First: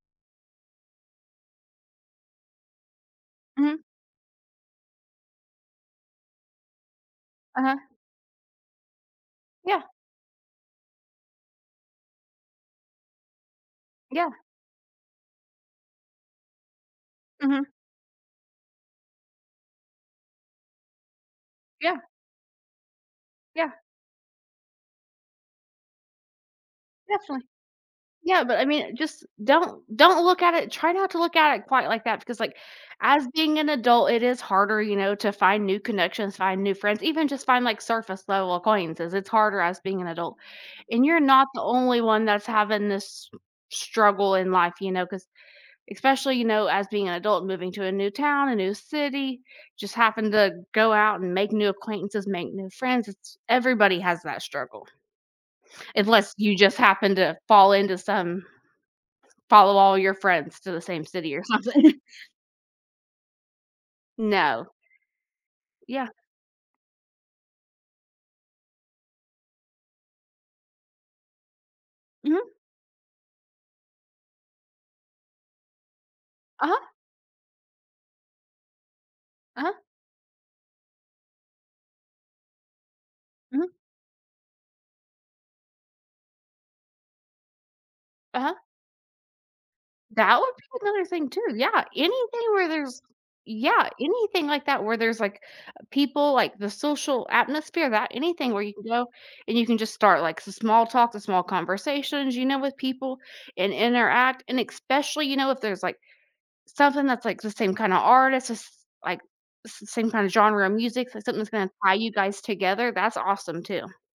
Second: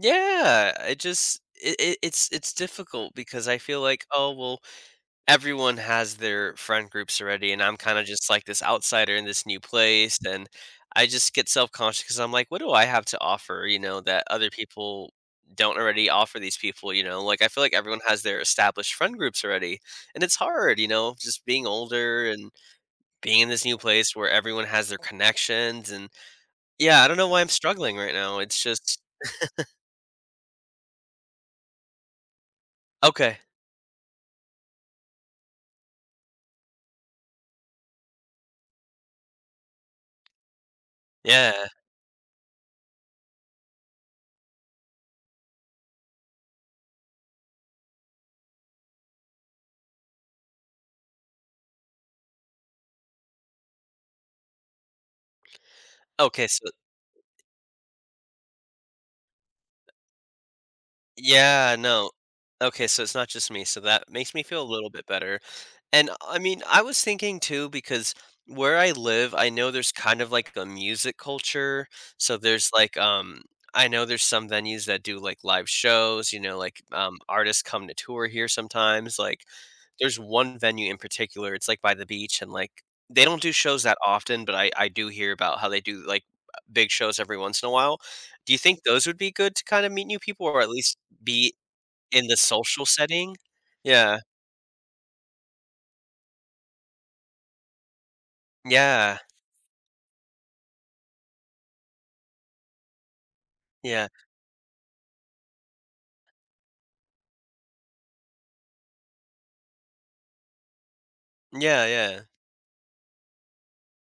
Yeah. I just it it it's it's difficult because I feel Mhm. like, "Oh, well, everyone has their friend groups already, and I'm Uh-huh. kinda just like this outsider in this new Yeah. place." Then I just get self-conscious 'cause I'm like, "What do I have to offer, you know, that Yeah. other people don't already offer these people," you know? Like, I feel Mhm. like everyone has their established friend groups already, and it's hard, you know, just being Yeah. older and being in this Yeah. new place where everyone has their connections, and, yeah, I don't know why Definitely. I'm struggling right now. Yeah, but It's I mean, just just don't don't look at it try not to look at it quite like that because, like, as Okay. being an adult, it is harder, you know, to find new connections, find new friends, even just find, like, surface-level acquaintances, it's harder as being an adult, and you're not the Yeah. only one that's having this struggle in life, you know, 'cause especially, you know, as being an adult, moving to a new town, a new city, just happen to go out and make new acquaintances, make new friends, it's everybody has that struggle, unless Okay. you So just happen to fall into some follow all your friends to the same city or Yeah. something. No. Okay. So it's not just me. So that makes me feel a No. little bit better. Yeah. And, uh I mean, I was thinking too because where I live, I know there's kind of, like, a music culture. So Mhm. there's, like, um, I know there's some venues that do, like, live shows, you know? Uh-huh. Like, um, artists come to tour here sometimes. Like, Uh-huh. there's one venue in particular, it's, like, by the beach, and, like, they don't do Mhm. shows that often, but I I do hear about how they do, like, uh big shows every once in a while. Do Uh-huh. you think those would be good to kinda meet new That people would or be at least another thing too, be yeah, in the anything where social there's setting? yeah, Yeah. anything like that where there's like, u people like the social atmosphere that anything where you can go Yeah. and you can just start like some small talk, small conversations, you know, with people and Yeah. interact, and especially, you know, if there's like something that's, like, the same kind of artist, s s like, s same kinda genre of music, something that's gonna Yeah, tie you yeah. guys together, that's awesome too.